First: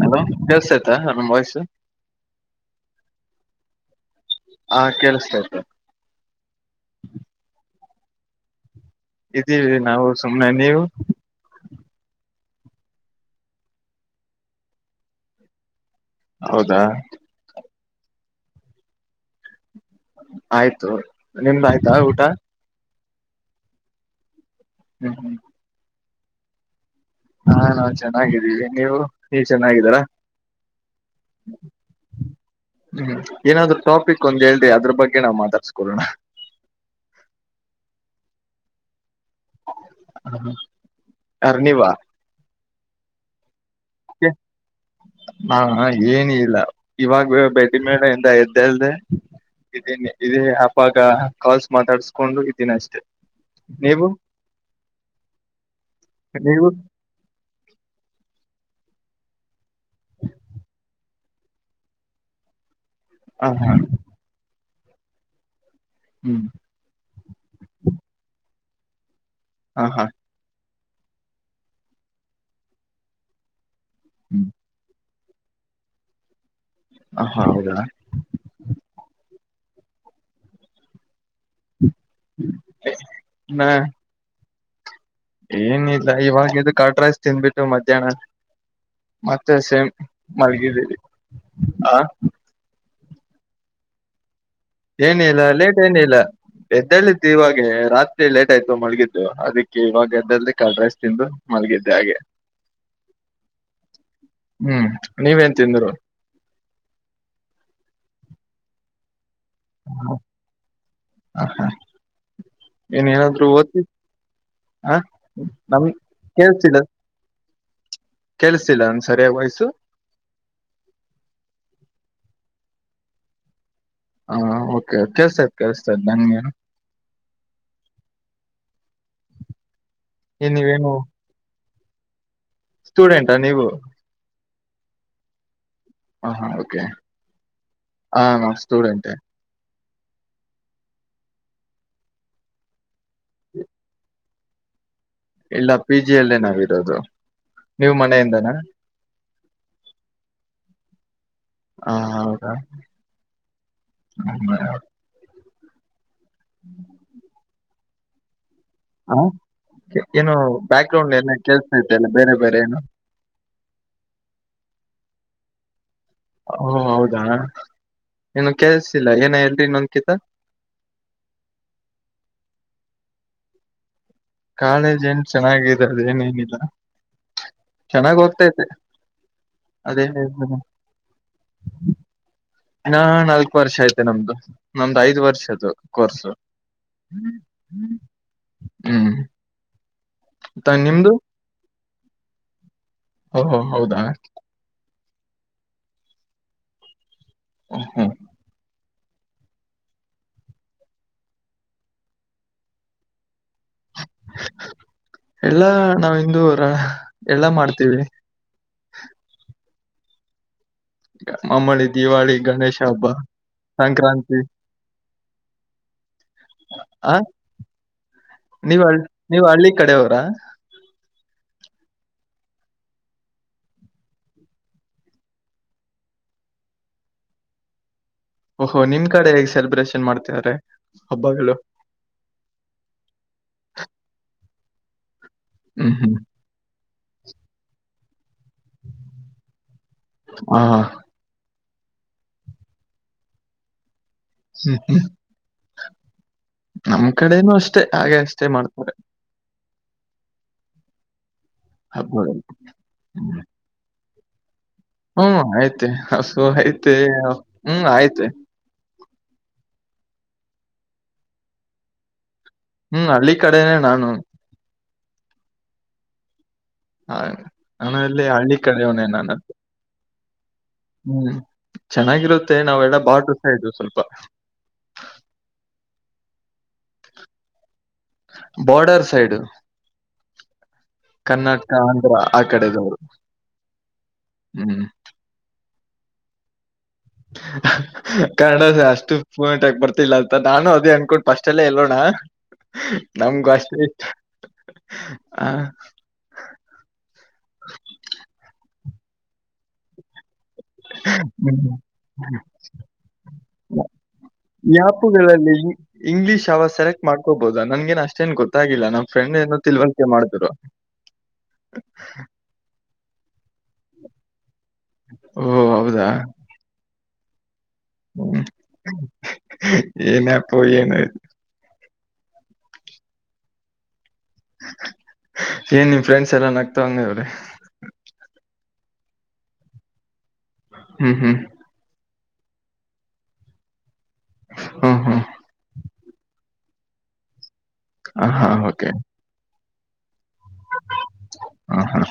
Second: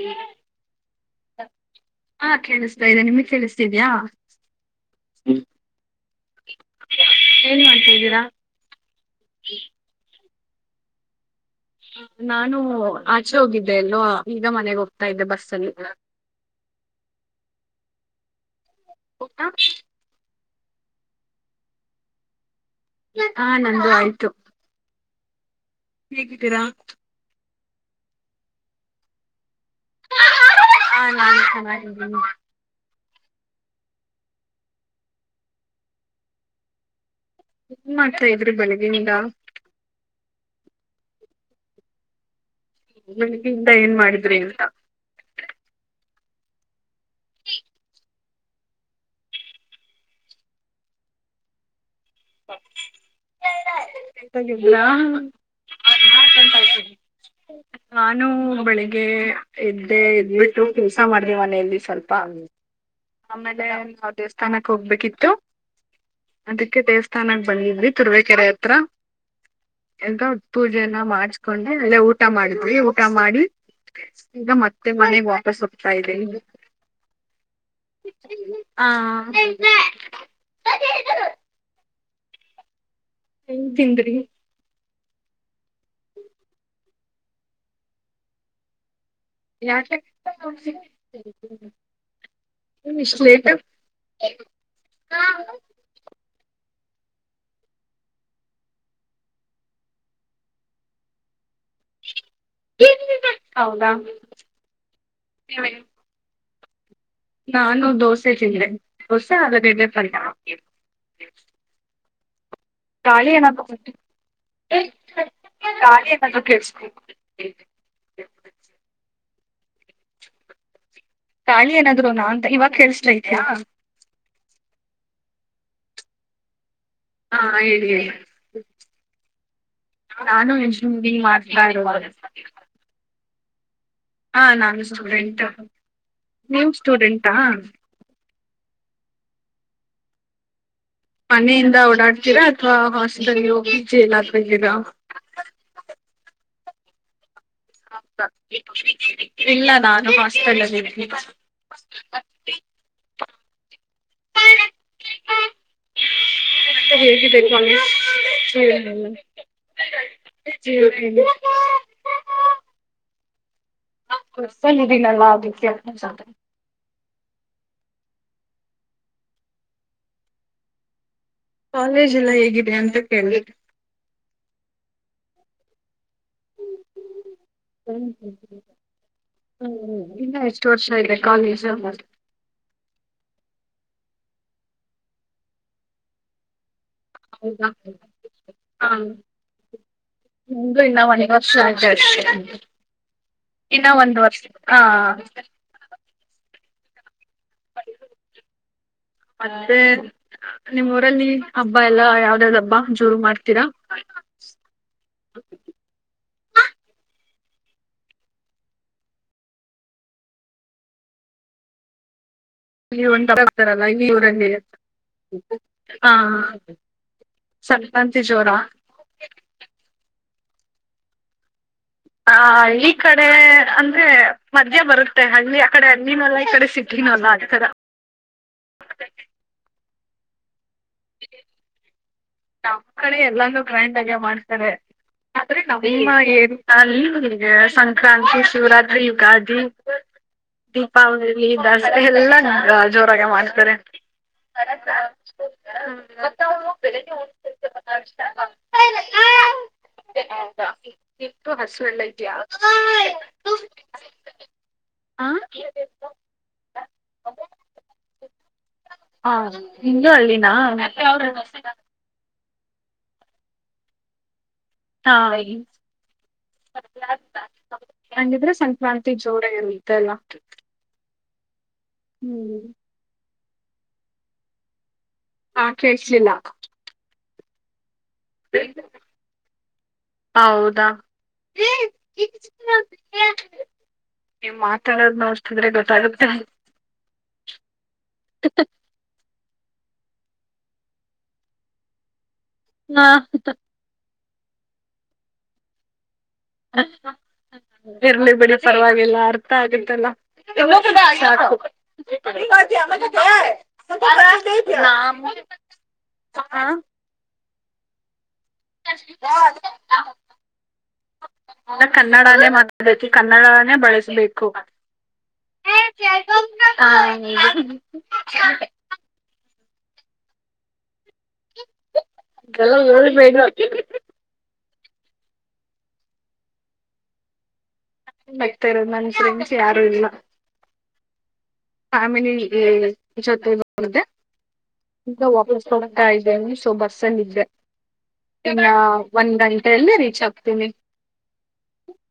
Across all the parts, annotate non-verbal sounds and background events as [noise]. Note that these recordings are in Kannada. ಹಲೋ ಕೇಳ್ಸ್ತಾಯ್ತಾ ನಮ್ ವಾಯ್ಸ್ ಹ ಕೇಳಿಸ್ತಾ ಇದೆ ನಿಮಗ್ ಕೇಳಿಸ್ತ ತಿದ್ಯಾ ಹಾ ಕೇಳುಸತೈತೆ ಏನ್ [unintelligible] ಇದೀವಿ ನಾವು ಸುಮ್ಮ್ನೆ ನೀವು. ನಾನು ಆಚೆ ಹೋಗಿದ್ದೆ ಎಲ್ಲೋ ಈಗ ಮನೆಗೆ ಹೋಗ್ತಾ ಇದ್ದೆ ಬಸ್ಸಲ್ಲಿ. ಹೌದಾ. [unintelligible] ಆಯ್ತು ನಿಮ್ದಾಯಯ್ತಾ ಊಟ. ಹಾ ನಂದು ಆಯ್ತು. [unintelligible] ಹೇಗಿದ್ದೀರಾ. ಹಾ ನಾನು ಚೆನ್ನಾಗಿದ್ದೀವಿ ನೀವು ಚೆನ್ನಾಗಿದ್ದೀರಾ ಹಾ ನಾನ್ ಚೆನ್ನಾಗ್ ಇದೀನಿ ಆ ಏನಾದ್ರೂ ಟಾಪಿಕ್ ಒಂದ್ ಹೇಳ್ರಿ ಅದ್ರ ಬಗ್ಗೆ ನಾವು ಮಾತಾಡ್ಸ್ಕೊಡೋಣ. ಏನ್ ಮಾಡ್ತಾ ಇದ್ರಿ ಬೆಳಗಿನಿಂದ? ಯಾರು ನೀವ. ಬೆಳಿಗ್ಯಿಂದ ಏನ್ ಮಾಡಿದ್ರಿ ಅಂತ. ನಾ ಏನ ಇಲ್ಲ ಇವಾಗ ಬೆಡ್ ಮೇಲೆ ಇಂದ ಎದ್ದು ಹೇಳ್ದೆ. ಇದನ್ ಇದೇ ಹಪಾಗ ಕಾಲ್ಸ್ ಮಾತಾಡ್ಸ್ಕೊಂಡ್ರು ಇದೀನ ಅಷ್ಟೇ. ನೀವು ನೀವು [unintelligible] ನಾನು. ಬೆಳಿಗ್ಗೆ ಎದ್ದೆ ಇದ್ಬಿಟ್ಟು ಕೆಲ್ಸ ಮಾಡ್ದೆ ಮನೆಯಲ್ಲಿ ಸ್ವಲ್ಪ. ಹ ಆಮೇಲೆ ಹಾ ನಾವ್ ದೇವಸ್ಥಾನಕ್ ಹೋಗ್ಬೇಕಿತ್ತು. ಹ್ಮ್ ಅದಕ್ಕೆ ದೇವಸ್ಥಾನಕ್ಕೆ ಬಂದಿದ್ರಿ ತುರುವಕೆರೆ ಹತ್ರ. ಹ ಹಾ ಎಂತ ಪೂಜೆನ ಮಾಡಸ್ಕೊಂಡೆ ಅಲ್ಲೇ ಊಟ ಮಾಡಿದ್ವಿ ಊಟ ಮಾಡಿ. ಹ್ಮ್ ಈಗ ಮತ್ತೆ ಮನೆಗ್ ವಾಪಸ್ ಹೋಗ್ತಾ ಇದೀವಿ. ಹ ಹಾ ಹೌದಾ ಹಾ [unintelligible] ಏನು ನಾ ತಿಂದ್ರಿ. ಏನಿಲ್ಲ ಇವಾಗ ಇದು ಕರ್ಡ್ ರೈಸ್ ತಿಂದ್ಬಿಟ್ಟು ಮಧ್ಯಾಹ್ನ. ಮತ್ತೆ ಸೇಮ್ ಯಾಕೆ ಮಲ್ಗಿದ್ದೀರಿ ಹ. ಏನು ಇಷ್ಟು ಲೇಟು. ಏನ ಇಲ್ಲ ಲೇಟ್ ಏನು ಇಲ್ಲ. ಎದ್ದಳತ್ತು ಇವಾಗ ರಾತ್ರಿ ಲೇಟ್ ಆಯ್ತು ಮಳಗಿದ್ದು ಅದಕ್ಕೆ ಇವಾಗ ಎದ್ದು ಹೇಳಿ, ಕರ್ಡ್ ರೈಸ್ ತಿಂದು. ಮಲಗಿದ್ದೆ ಹಾಗೆ. ಹೌದಾ ಹ್ಮ್ ನೀವೇನ್ ತಿಂದ್ರು. ನಾನು ದೋಸೆ ತಿಂದೆ, ದೋಸೆ ಆಲೂ ಗಡ್ಡೆ ಪಲ್ಯ. ಹ ಏನ ಏನಾದ್ರು ಓದಿ. ಹ ನಮ ಗಾಳಿ ಏನಾದ್ರು ಕೇಳ್ತಿದೇ. ಕೇಳಿಸ್ತಿದ್ಯಾ ಕಲ್ಸಿಲ್ಲ ಒಂದ ಸರಿಯ ವಾಯ್ಸ್. ಗಾಳಿ ಏನಾದ್ರು ನಾ ಅಂತ ಇವಾಗ ಕೇಳ್ತಾ ಇದ್ಯಾ. ಹಾ ಓಕೆ ಕೆಲ್ಸ್ತೈಡ್ ಕೇಳ್ತದೆ ನನ್ಗೆ. ಹಾ ಹೇಳಿ ಹೇಳಿ ನಾನು ಏನ್ ಮಾಡ [unintelligible] [unintelligible] ಸ್ಟೂಡೆಂಟ ನೀವು. ಹ ನಾನು ಸ್ಟೂಡೆಂಟ್ ಹ ಹಾ ನೀವು ಓಕೆ ಸ್ಟೂಡೆಂಟಾ. ಹ ನಾವ್ ಸ್ಟೂಡೆಂಟೆ ಮನೆಯಿಂದ ಓಡಾಡ್ತೀರಾ ಅಥವಾ ಹಾಸ್ಟೆಲ್ ಪಿ ಜಿ ಎಲ್ಲಾದ್ರೂ ಇದೀರ. ಇಲ್ಲ ಪಿ ಜಿ [unintelligible] ನೀವ್ ಮನೆಯಿಂದನಾ ಹೌ ಇಲ್ಲ ನಾನು ಹಾಸ್ಪೆಲ್ಲ್ಲಿದ್ದೀನಿ. ಹಾ ಹೌದಾ [unintelligible] ಮತ್ತೆ ಹೇಗ್ ಇದೆ ಕಾಲೇಜ್. ಜೀವನ ಎಲ್ಲ? ಹ ಏನು ಬ್ಯಾಕ್ ಜೀವನ ಗ್ರೌಂಡ್ ಎಲ್ಲ ಏನ ಕೆೇಳ್ಸತ ತೆ ಬೇರೆ ಬೇರೆ ಏನು. ಬಸಲ್ಲಿ ಇದಿನಲ್ಲ ಅದುಕ್ಕೆ [unintelligible] ಹಓ ಹೌದಾ ನೀನು ಕೆಲ್ಸಿಲ್ಲ ಏನ ಎಲ್ರಿ ಇನ್ನೊಂದಕಿತ ಕಾಲೇಜ ಎಲ್ಲ ಹೇಗಿದೆ ಅಂತ ಕೇಳಿ ಕಾಲೇಜ್ ಏನ್ ಚೆನ್ನಾಗಿದೆ ಅದೇಏನೇಏನಿಲ್ಲ ಹ್ಮ ಹ್ಮ ಅದೇ ಹ್ಮ್ ಇನ್ನ ಎಷ್ಟು ವರ್ಷ ಇದೆ ಕಾಲಸ ನಾ ನಾಲ್ಕು ವರ್ಷ ನಮ್ದು ನಮ್ದು ಐದ್ ವರ್ಷ ಅದು ಕೋರ್ಸು ಹ ಹ್ಮ [unintelligible] ನು ಇನ್ನ ಒಂದ ವರ್ಷ ಆ ಓಹೋ ಇನ್ನ ಹೌದಾ ಒಂದ್ ವರ್ಷ ಹಾ [unintelligible] ಹೂ ಹೂ ಮತ್ತೆ ನಿಮ್ಮ್ ಊರಲ್ಲಿ ಹಬ್ಬ ಎಲ್ಲಾ ಯಾವ್ದ್ ಯಾವ್ದ್ ಹಬ್ಬ ಜೂರು ಮಾಡ್ತ. ಎಲ್ಲ ನಾವಿಂದುರ. ಎಲ್ಲ ಮಾಡ್ತೀವಿ [unintelligible] ಮಮ್ಮಳಿ ದಿವಾಳಿ. ಗಣೇಶ ಹಬ್ಬ ಂಟತಾರಲ್ಲ ಇಲ್ಲಿವರ ಸಂಕ್ರಾಂತಿ [unintelligible] ಹಾ ಆ ಸಂಕ್ರಾಂತಿ ಜೋರಾ ನೀವ್ ಹಳ್ ನೀವ್ ಹಳ್ಳಿ ಕಡೆಯವರಾ ಹ ಹಳ್ಳಿ ಕಡೆ ಅಂದ್ರೆ ಮದ್ಯ ಬರುತ್ತೆ ಹಳ್ಳಿ ಆ ಕಡೆ ಹಳ್ಳ ಮಲ್ಲ ಈ ಕಡೆ ಸಿಟಿ ಇನ್ನಲ್ಲ ಆ್ತರ ಓಹೋ ನಿಮ್ ಕಡೆ ಹೇಗೆ ಸೆಲೆಬ್ರೇಷನ್ ಮಾಡ್ತಿದ್ದಾರೆ ಹಬ್ಬಗಳು? ನಮ್ಮ್ ಕಡೆ ಎಲ್ಲಾನ ಗ್ರ್ಯಾಂಡ್ ಆಾಗ್ಯ ಮಾಡ್ತಾರೆ [unintelligible] ಆದ್ರೆ ಹ್ಮ್ ನಮ್ಮ ಹ್ಮ್ ಏರುತ ಅಲ್ಲಿ ಈಗ ಸಂಕ್ರಾಂತಿ ಶಿವರಾತ್ರಿ ಯುಗಾದಿ ಹಾ ದೀಪಾವಳಿ ಎಲ್ಲ ಜೋರಾಗ ಮಾಡ್ತಾರೆ ಹ್ಮ್ ನಮ್ ಕಡೆನೂ ಅಷ್ಟೇ ಹಾಗೆ ಅಷ್ಟೇ ಮಾಡ್ತಾರೆ [unintelligible] ಟಾ ಇಪ್ಪ ಹಸ್ಬಂಡ ಹಬ್ಬಗಳು. ಹ ಹ್ಮ್ ಆಯ್ತ ಹಸು ಆಯ್ತ ಹ್ಮ್ ಆಯ್ತ ಹಾ ನೀನ್ದು ಹಳ್ಳಿನ ಹ್ಮ್ ಹಳ್ಳಿ ಕಡೆನೆ ನಾನು ಹಾ ಆ ಹಾಗ ನಾನು ಅಲ್ಲಿ ಹಾಗಂಗಿದ್ರೆ ಹಳ್ಳಿ ಕಡೆಯವನೇ ಸಂಕ್ರಾಂತಿ ನಾನು. ಜೋಡ ಇರುತ್ತಲ್ಲ ಹ್ಮ್ ಚೆನ್ನಾಗಿರುತ್ತೆ ಹ್ಮ್ ನಾವೆಲ್ಲ ಬಾಟಸಾ ಇದ್ವು ಸ್ವಲ್ಪ ಆ ಕಿಸಲಿಲ್ಲ ಬೋರ್ಡರ್ ಸೈಡ್ ಹೌದಾ ಕರ್ನಾಟಕ ಆಂಧ್ರ ಆ ಕಡೆದವರು ಹ್ಮ್ ಬತ ಕನ್ನಡಸ ಅಷ್ಟು ಪೂಮಂಟಕ್ ಬರ್ತಿಲ್ಲ ಅಂತ ನಾನು ಅದೇ ಅನ್ಕೊಂಡುಫಸ್ಟ್ ಹೇಳೋಣ ಹಾ ನಮಗು ಅಷ್ಟೇ ಇಷ್ಟ ಹ ಇರ್ಲಿ ಬಿಡಿ ಪರವಾಗಿಲ್ಲ ಅರ್ಥ ಆಗತ್ತಲ್ಲ ಹ್ಮ್. ನ ಯಾಪುಗಳಲ್ಲಿ ಹ ಹೌ ನನ್ಗೆ ಅಷ್ಟೇನ್ ಕೊತ ನ ಕನ್ನಡಲ್ಲೇ ಮಾತಾಬೇಕ ಕನ್ನಡ ಬಳಸಬೇಕು ಓಹ್! ಹ್ಮ್ ಏನಪ್ಪು ಏನು ಎಲ್ಲ ಳ ಏನ್ ನಿಮ್ ಫ್ರೆಂಡ್ಸ್ ಎಲ್ಲ ನಗ್ತವಂಗವ್ರಿ ಬಗ್ತಾ ಇರೋದು ನನ್ ಪ್ರಮಸ ಯಾರು ಇಲ್ಲ ಹ್ಮ್ ಹ್ಮ್.. [inaudible] ಹ್ಮ್, ಹ್ಮ್. ಹತಾ ಇದ್ದ ಸೊ ಬಸ್ಲ್ಲಿ ಇದ್ದೆ ಆಹಾ! ಇನ್ನ ಓಕೆ. ಒಂದ್ ಗಂಟೆಯಲ್ಲಿ ರೀಚ್ ಆಗ್ತ.. ತುಮಿ.. ಹಾಂ, ಹಾಂ.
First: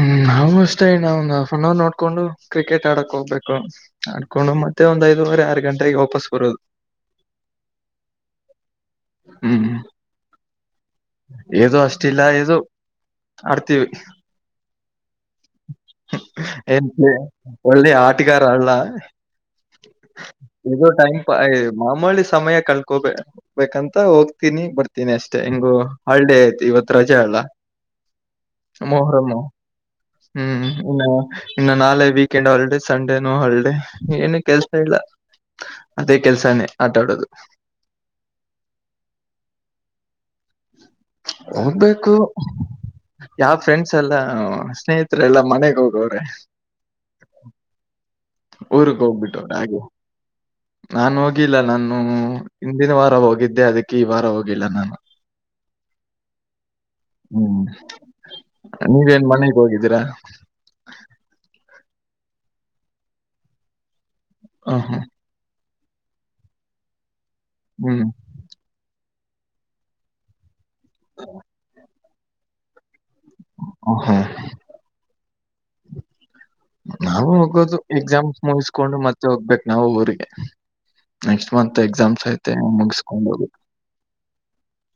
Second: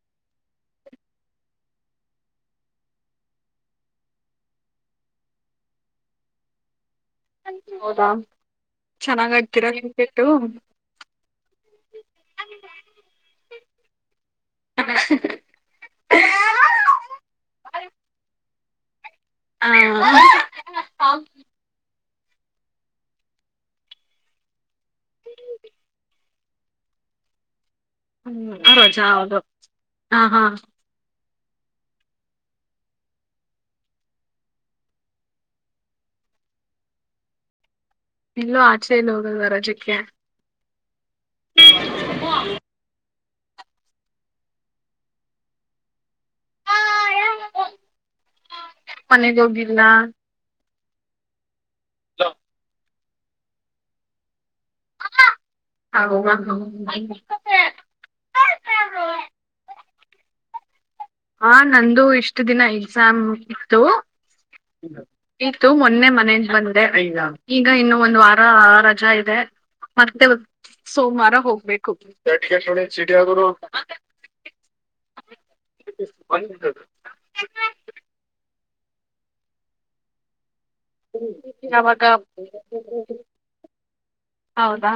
ಹ್ಮ. ನಾವು ಅಷ್ಟೇ ಒ ಹಫ್ ಅನ್ ಅವರ್ ನೋಡ್ಕೊಂಡು ಕ್ರಿಕೆಟ್ ಆಡಕ್ ಹೋಗ್ಬೇಕು ಆಕೊಂಡು ಮತ್ತೆ ಒಂದ್ ಐದು.. ಒವರೆ ಆರು ಗಂಟೆಗೆ ವಾಪಸ್ ಬರೋದು. ಹೌದಾ ಚೆನ್ನಾಗತೀರಾ ಹಟ್ಟು.. ಇದು ಅಷ್ಟಿಲ್ಲ ದು ಆಡ್ತೀವಿ.. ಹ ಏನ್ ಒಳ್ಳೆ ಆಟಗಾರ [inaudible] ಸಮಯ ಕಳ್ಕೋಬಬೇಕಂತ ಹೋಗ್ತೀನಿ ಬರ್ತೀನಿ ಅಷ್ಟೇ ಹಿಂಗು ಹಾಲ್ಡೇ ಆಯ್ತು ಇವತ್ ರಜೆ ಅಲ್ಲ ಹ್ಮ್ ರೋಜ ಮೊಹರಂ ಹೌದು ಹ ಹಾ ಹ್ಮ್ ಇನ್ನು ನಾಳೆ ವೀಕೆಂಡ್ ಹೊಲ್ಡೆ ಸಂಡೇನುೂ ಹೊಲ್ಡೆ ಏನು ಕೆಲ್ಸ ಇಲ್ಲ.. ಅದೇ ಕೆಲ್ಸಾನೇ ಆಟಾಡೋದು.. ಇಲ್ಲೋ ಆಚೇಲ್ಲೋಗ ವರಜಕ್ಕ.. ಹೋಗ್ಬೇಕು. ಯಾವ ಫ್ರೆಂಡ್ಸ್ ಎಲ್ಲ ಸ್ನೇಹಿತರೆ ಎಲ್ಲಾ ಮನೆಗ್ ಹೋಗವ್ರೆ.. ಊರ್ಕ್ ಮನೆಗ್ ಹೋಗ್ಬಿಟ್ಟು ಹೋಗಿಲ್ಲ ಹಾಗೆ ನಾ ಹೋಗಿಲ್ಲ ನನ್.. ಹಲೋ.. ಹಿನ ವಾರ ಹೋಗಿದ್ದೆ ಅದಕ್ಕೆ ಈ ವಾರ ಹೋಗಿಲ್ಲ ನಾನು. ಹ್ಮ್ ನೀವೇನ್ ಮನೆಗ್ ಹೋಗಿದ್ದೀರಾ ಹಾ ನಂದು ಇಷ್ಟ ದಿನ ಎಕ್ಸಾಮ್ ಹ್ಮ್ ಇತ್ತು.. ಮೊನ್ನೆ ಮನೇಜ ಬಂದ್ರೆ ಈಗ ಇನ್ನು ಹ್ಮ್ ಹ್ಮ್ ಒಂದ್ ವಾರ ರಜಾ ಆ.. ಮತ್ತೆ ಸೋಮವಾರ ಹೋಗ್ಬೇಕು.. ಸಟಿ ಆಗರು.. ಹ್ಮ್ ಹ್ಮ. ನಾವವು ಹೋಗೋದು ಎಕ್ಸಾಮ್ಸ್ ಮುಗಿಸ್ಕೊಂಡು ಮತ್ತೆ ಹೋಗ್ಬೇಕಕ್ ನಾವು ಊರಿಗೆ.. ನೆಕ್ಸ್ಟ್ ಮಂತ್ ಯಾವಾಗ ಎಕ್ಸಾಮ್ಸ್ ಐತೆ ಮುಗಸ್ಕೊಂಡ ಹೋಗ.. ಹೌದಾ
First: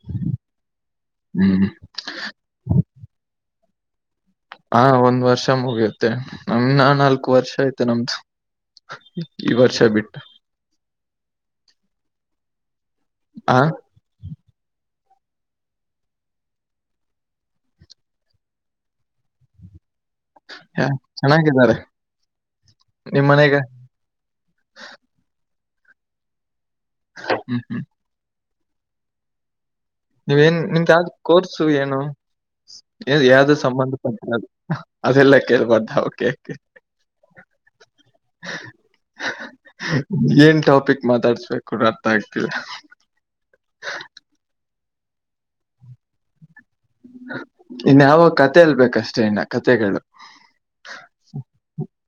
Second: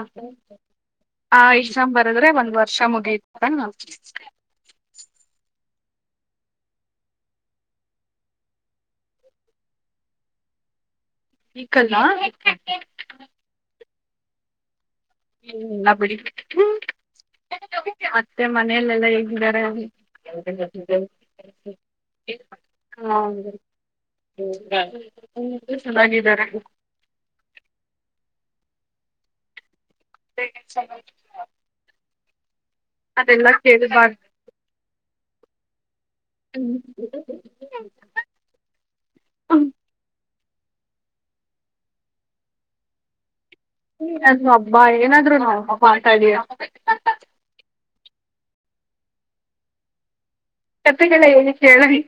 ಆ ಹ್ಮ್. ಇಷ್ಟಾಮ್ ಬರದ್ರೆ ಒಂದ್ ವರ್ಷ ಮುಗಿತ.. ಹ.. ಹಾ ಒಂದ್ ವರ್ಷ ಮುಗಿಯುತ್ತೆ ನಮನಾ ನಾಲ್ಕು ವರ್ಷ ಐ್ತೆ ನಮ್ದು.. ಈ ವರ್ಷ ಬಿಟ್ಟು. ಈ ಕಲ್ಲ. ಹಾ ಹ್ಮಲ್ಲ ಬಿಡಿ ಮತ್ತೆ ಮನೇಲೆಲ್ಲ ಹೇಗಾರ.. ಯ ಚೆನ್ನಾಗಿದ್ದಾರೆ ಹಾ. ನಿಮ್ ಮನೆಗೆ ಹೌದಾ ಚೆನ್ನಾಗಿದ್ದಾರೆ. ಹ ಹ್ಮ್ ಹ್ಮ್. ನೀವೇನ್ ನಿಮ್ದಾವ ಕೋರ್ಸು ಏನು. ಅದೆಲ್ಲ ಯಾವ್ದು ಸಂಬಂಧಪಟ್ಟ ಅದೆಲ್ಲ ಕೇಳ್ಬಾರ್ದಕೆ.. ಹ. ಏನ್. ಟಾಪಿಕ್ ಮಾತಾಡ್ಸ್ಬೇಕು ರರ್ಥ ಆಗ್ತಿದೆ.. ಬಾ ಏನಾದ್ರು ನಾ ಪಾತಾಡ.. ಇನ್ಯಾವ ಕತೆಲ್ಬೇಕಷ್ಟೇ ಇನ್ನ ಕತೆಗಳು.. ಕತೆಗಳ ಹೇಳಿ ಕೇಳಲಿ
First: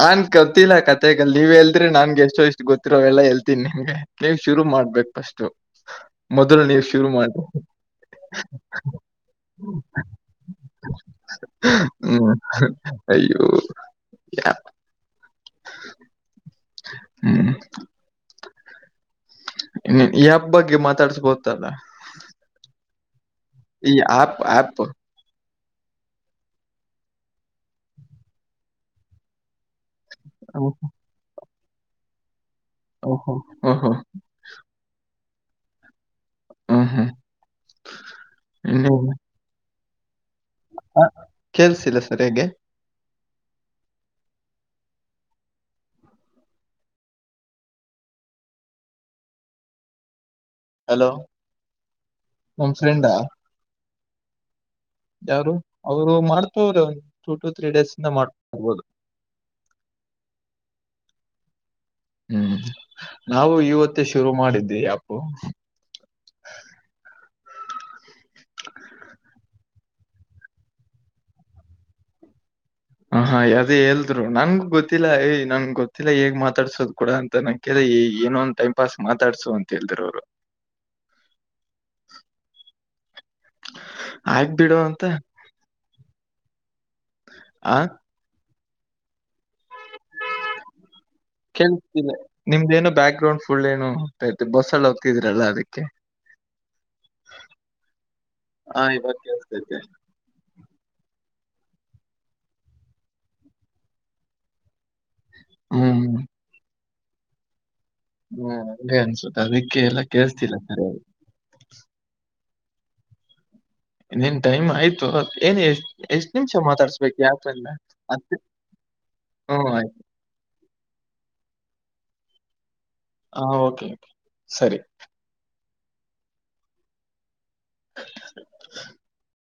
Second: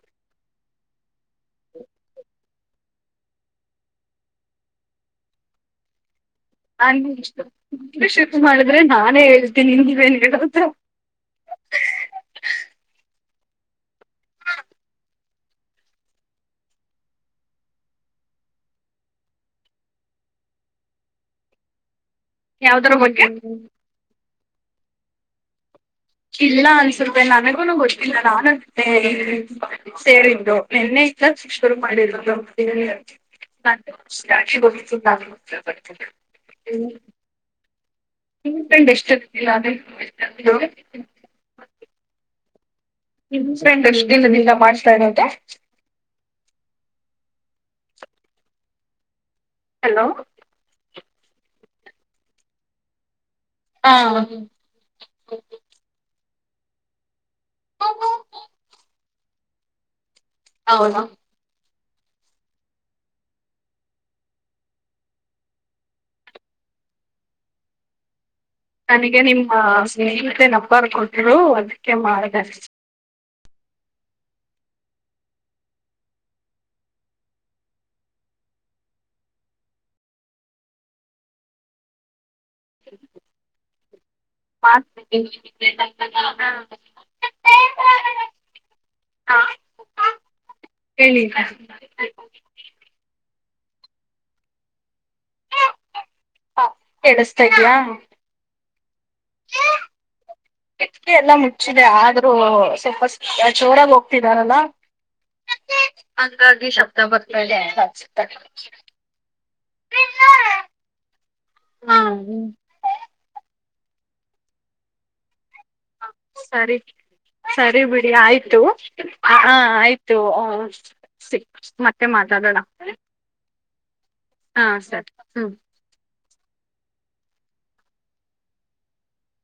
ನನ್ ಗತಿಲ್ಲ ಕತೆಗ ನೀವ ಎಲ್ ನನ್ಗೆ ಎಷ್ಟೋ ಇಷ್ಟ. ಗೊತ್ತಿರೋ ಎಲ್ಲ ಹೇಳ್ತೀನ್ ನಿಮಗೆ ನೀವ್ ಶುರು ಮಾಡ್ಬೇಕಕ್ ಫಸ್ಟ್.. ಮದುರ ನೀ ನಾನ್ ಶುರು ಮಾಡ.. ಶುರು ಮಾಡಿದ್ರೆ ನಾನೇ ಹೇಳ್ತೀನಿ ನೀವೇನ್ ಹೇಳೋದು ಹ್ಮ್.. ಹ್ಮ್.. ಈ ಹಬ್ಬ ಬಗ್ಗೆ ಮಾತಾಡಸಬಹುದಿತ್ತಲ್ಲಾ ಯಾವ್ದಾದ್ರ ಬಗ್ಗೆ ಈ ಆಪ್ ಆಪ್ ಇಲ್ಲ ಅನ್ಸರುಪ ನನಗೂನು ಗೊತ್ತಿಲ್ಲ ನಾನು ಅ ಸೇರಿದ್ರು ಓಹೋ ನಿನ್ನೆ ಇತ ಚಿ ಶುರು ಮಾಡಿರು ಓಹೋ [unintelligible] ಹ್ಮ ಹ್ಮ್ ಹ್ಮ್ [unintelligible] ಹ ಕೇಲ್ಸಿಲ್ಲ ಸರಿಯಾಗಿ ನಿ ಫ್ರೆಂಡ್ ದದಿಂದ ಮಾಡ್ಸ್ತಾನತ್ತ.. ಹಲೋ.. ಹಲೋ ನಮ ಫ್ರೆಂಡಾ. ಹಾ ಯಾರು ಅವರು ಮಾಡ್ತ ಹ್ರೆ ಒಂದ ಟೂ ಟು ತ್ರೀ ಡೇಸ್ ಇಂದ ಮಾಡ್ತಾರ್ಬೋದು ಹೌದು ಹ್ಮ್ ನಾವು ಇವತ್ತೇ ಶುರು ಮಾಡಿದ್ದಿ ಅಪ್ಪ್ [unintelligible] ನೀತೆ ನಪಾರ ಕೊಟರು ಅದಕ್ಕೆ ಮಾಡ ಹ ಹಾ ಅದೇ ಹೇಳದ್ರು ನನ್ಗು ಗೊತ್ತಿಲ್ಲ ಯ್ ನನ್ ಗೊತ್ತಿಲ್ಲ ಹೇಗ್ ಮಾತಾಡ್ಸೋದ್ ಕೂಡ ಅಂತ ನನ್ ಕೇಳ ಈ ಏನೊಂದಂದು ಟೈಮ್ ಪಾಸ್ ಮಾತಾಡ್ಸು ಅಂತ ಹೇಳದ್ರ ಅವರು [unintelligible] ಆಗ್ ಬಿಡು ಅಂತ [unintelligible] ಆ ಹಾ ಹೇಳಿ ಕೇಳ್ತಿಲ್ಲ ನಿಮ್ದೇನು ಬ್ಯಾಕ್ ಗ್ರೌಂಡ್ [unintelligible] ಅದಕ್ಕೆ ಹಾ ಕೇಳಿಸತಾ ಇದೆಯಾ ಹಾ ಇವತ್ತು ಕೇಳ್ತೇತೆ ಕಿಟ್ಕ ಎಲ್ಲ ಮುಚ್ಚಿದೆ ಆದ್ರೂ ಸ್ವಲ್ಪ ಜೋರಾಗಿ ಹೋಗ್ತಿದಾರಲ್ಲ ಹ್ಮ್ ಹಂಗಾಗಿ ಶಬ್ದ ಬರ್ತಾದೆ ಹ್ಮ ಹಗೆ ಅನ್ಸುತ್ತ ಅದಕ್ಕೆ ಎಲ್ಲ ಕೇಳ್ಸ್ತಿಲ್ಲ ಸರಿ ಹಾ ಹ್ಮ್ ನಿಮ್ ಟೈಮ್ ಆಯ್ತು ಏನು ಎಷ್ಟ ಎಷ್ಟ್ ನಿಮಿಷ ಸರಿ ಮಾತಾಡ್ಸ್ಬೇಕು ಯಾಕಲ್ಲ ಸರಿ ಬಿಡಿ ಅ ಆಯ್ತು ಹ್ಮ ಆಯ್ತು ಸಿಕ್ ಮತ್ತೆ ಮಾತಾಡೋಣ ಹ ಓಕೆ ಹಾ ಸರಿ ಹ್ಮ್ [unintelligible]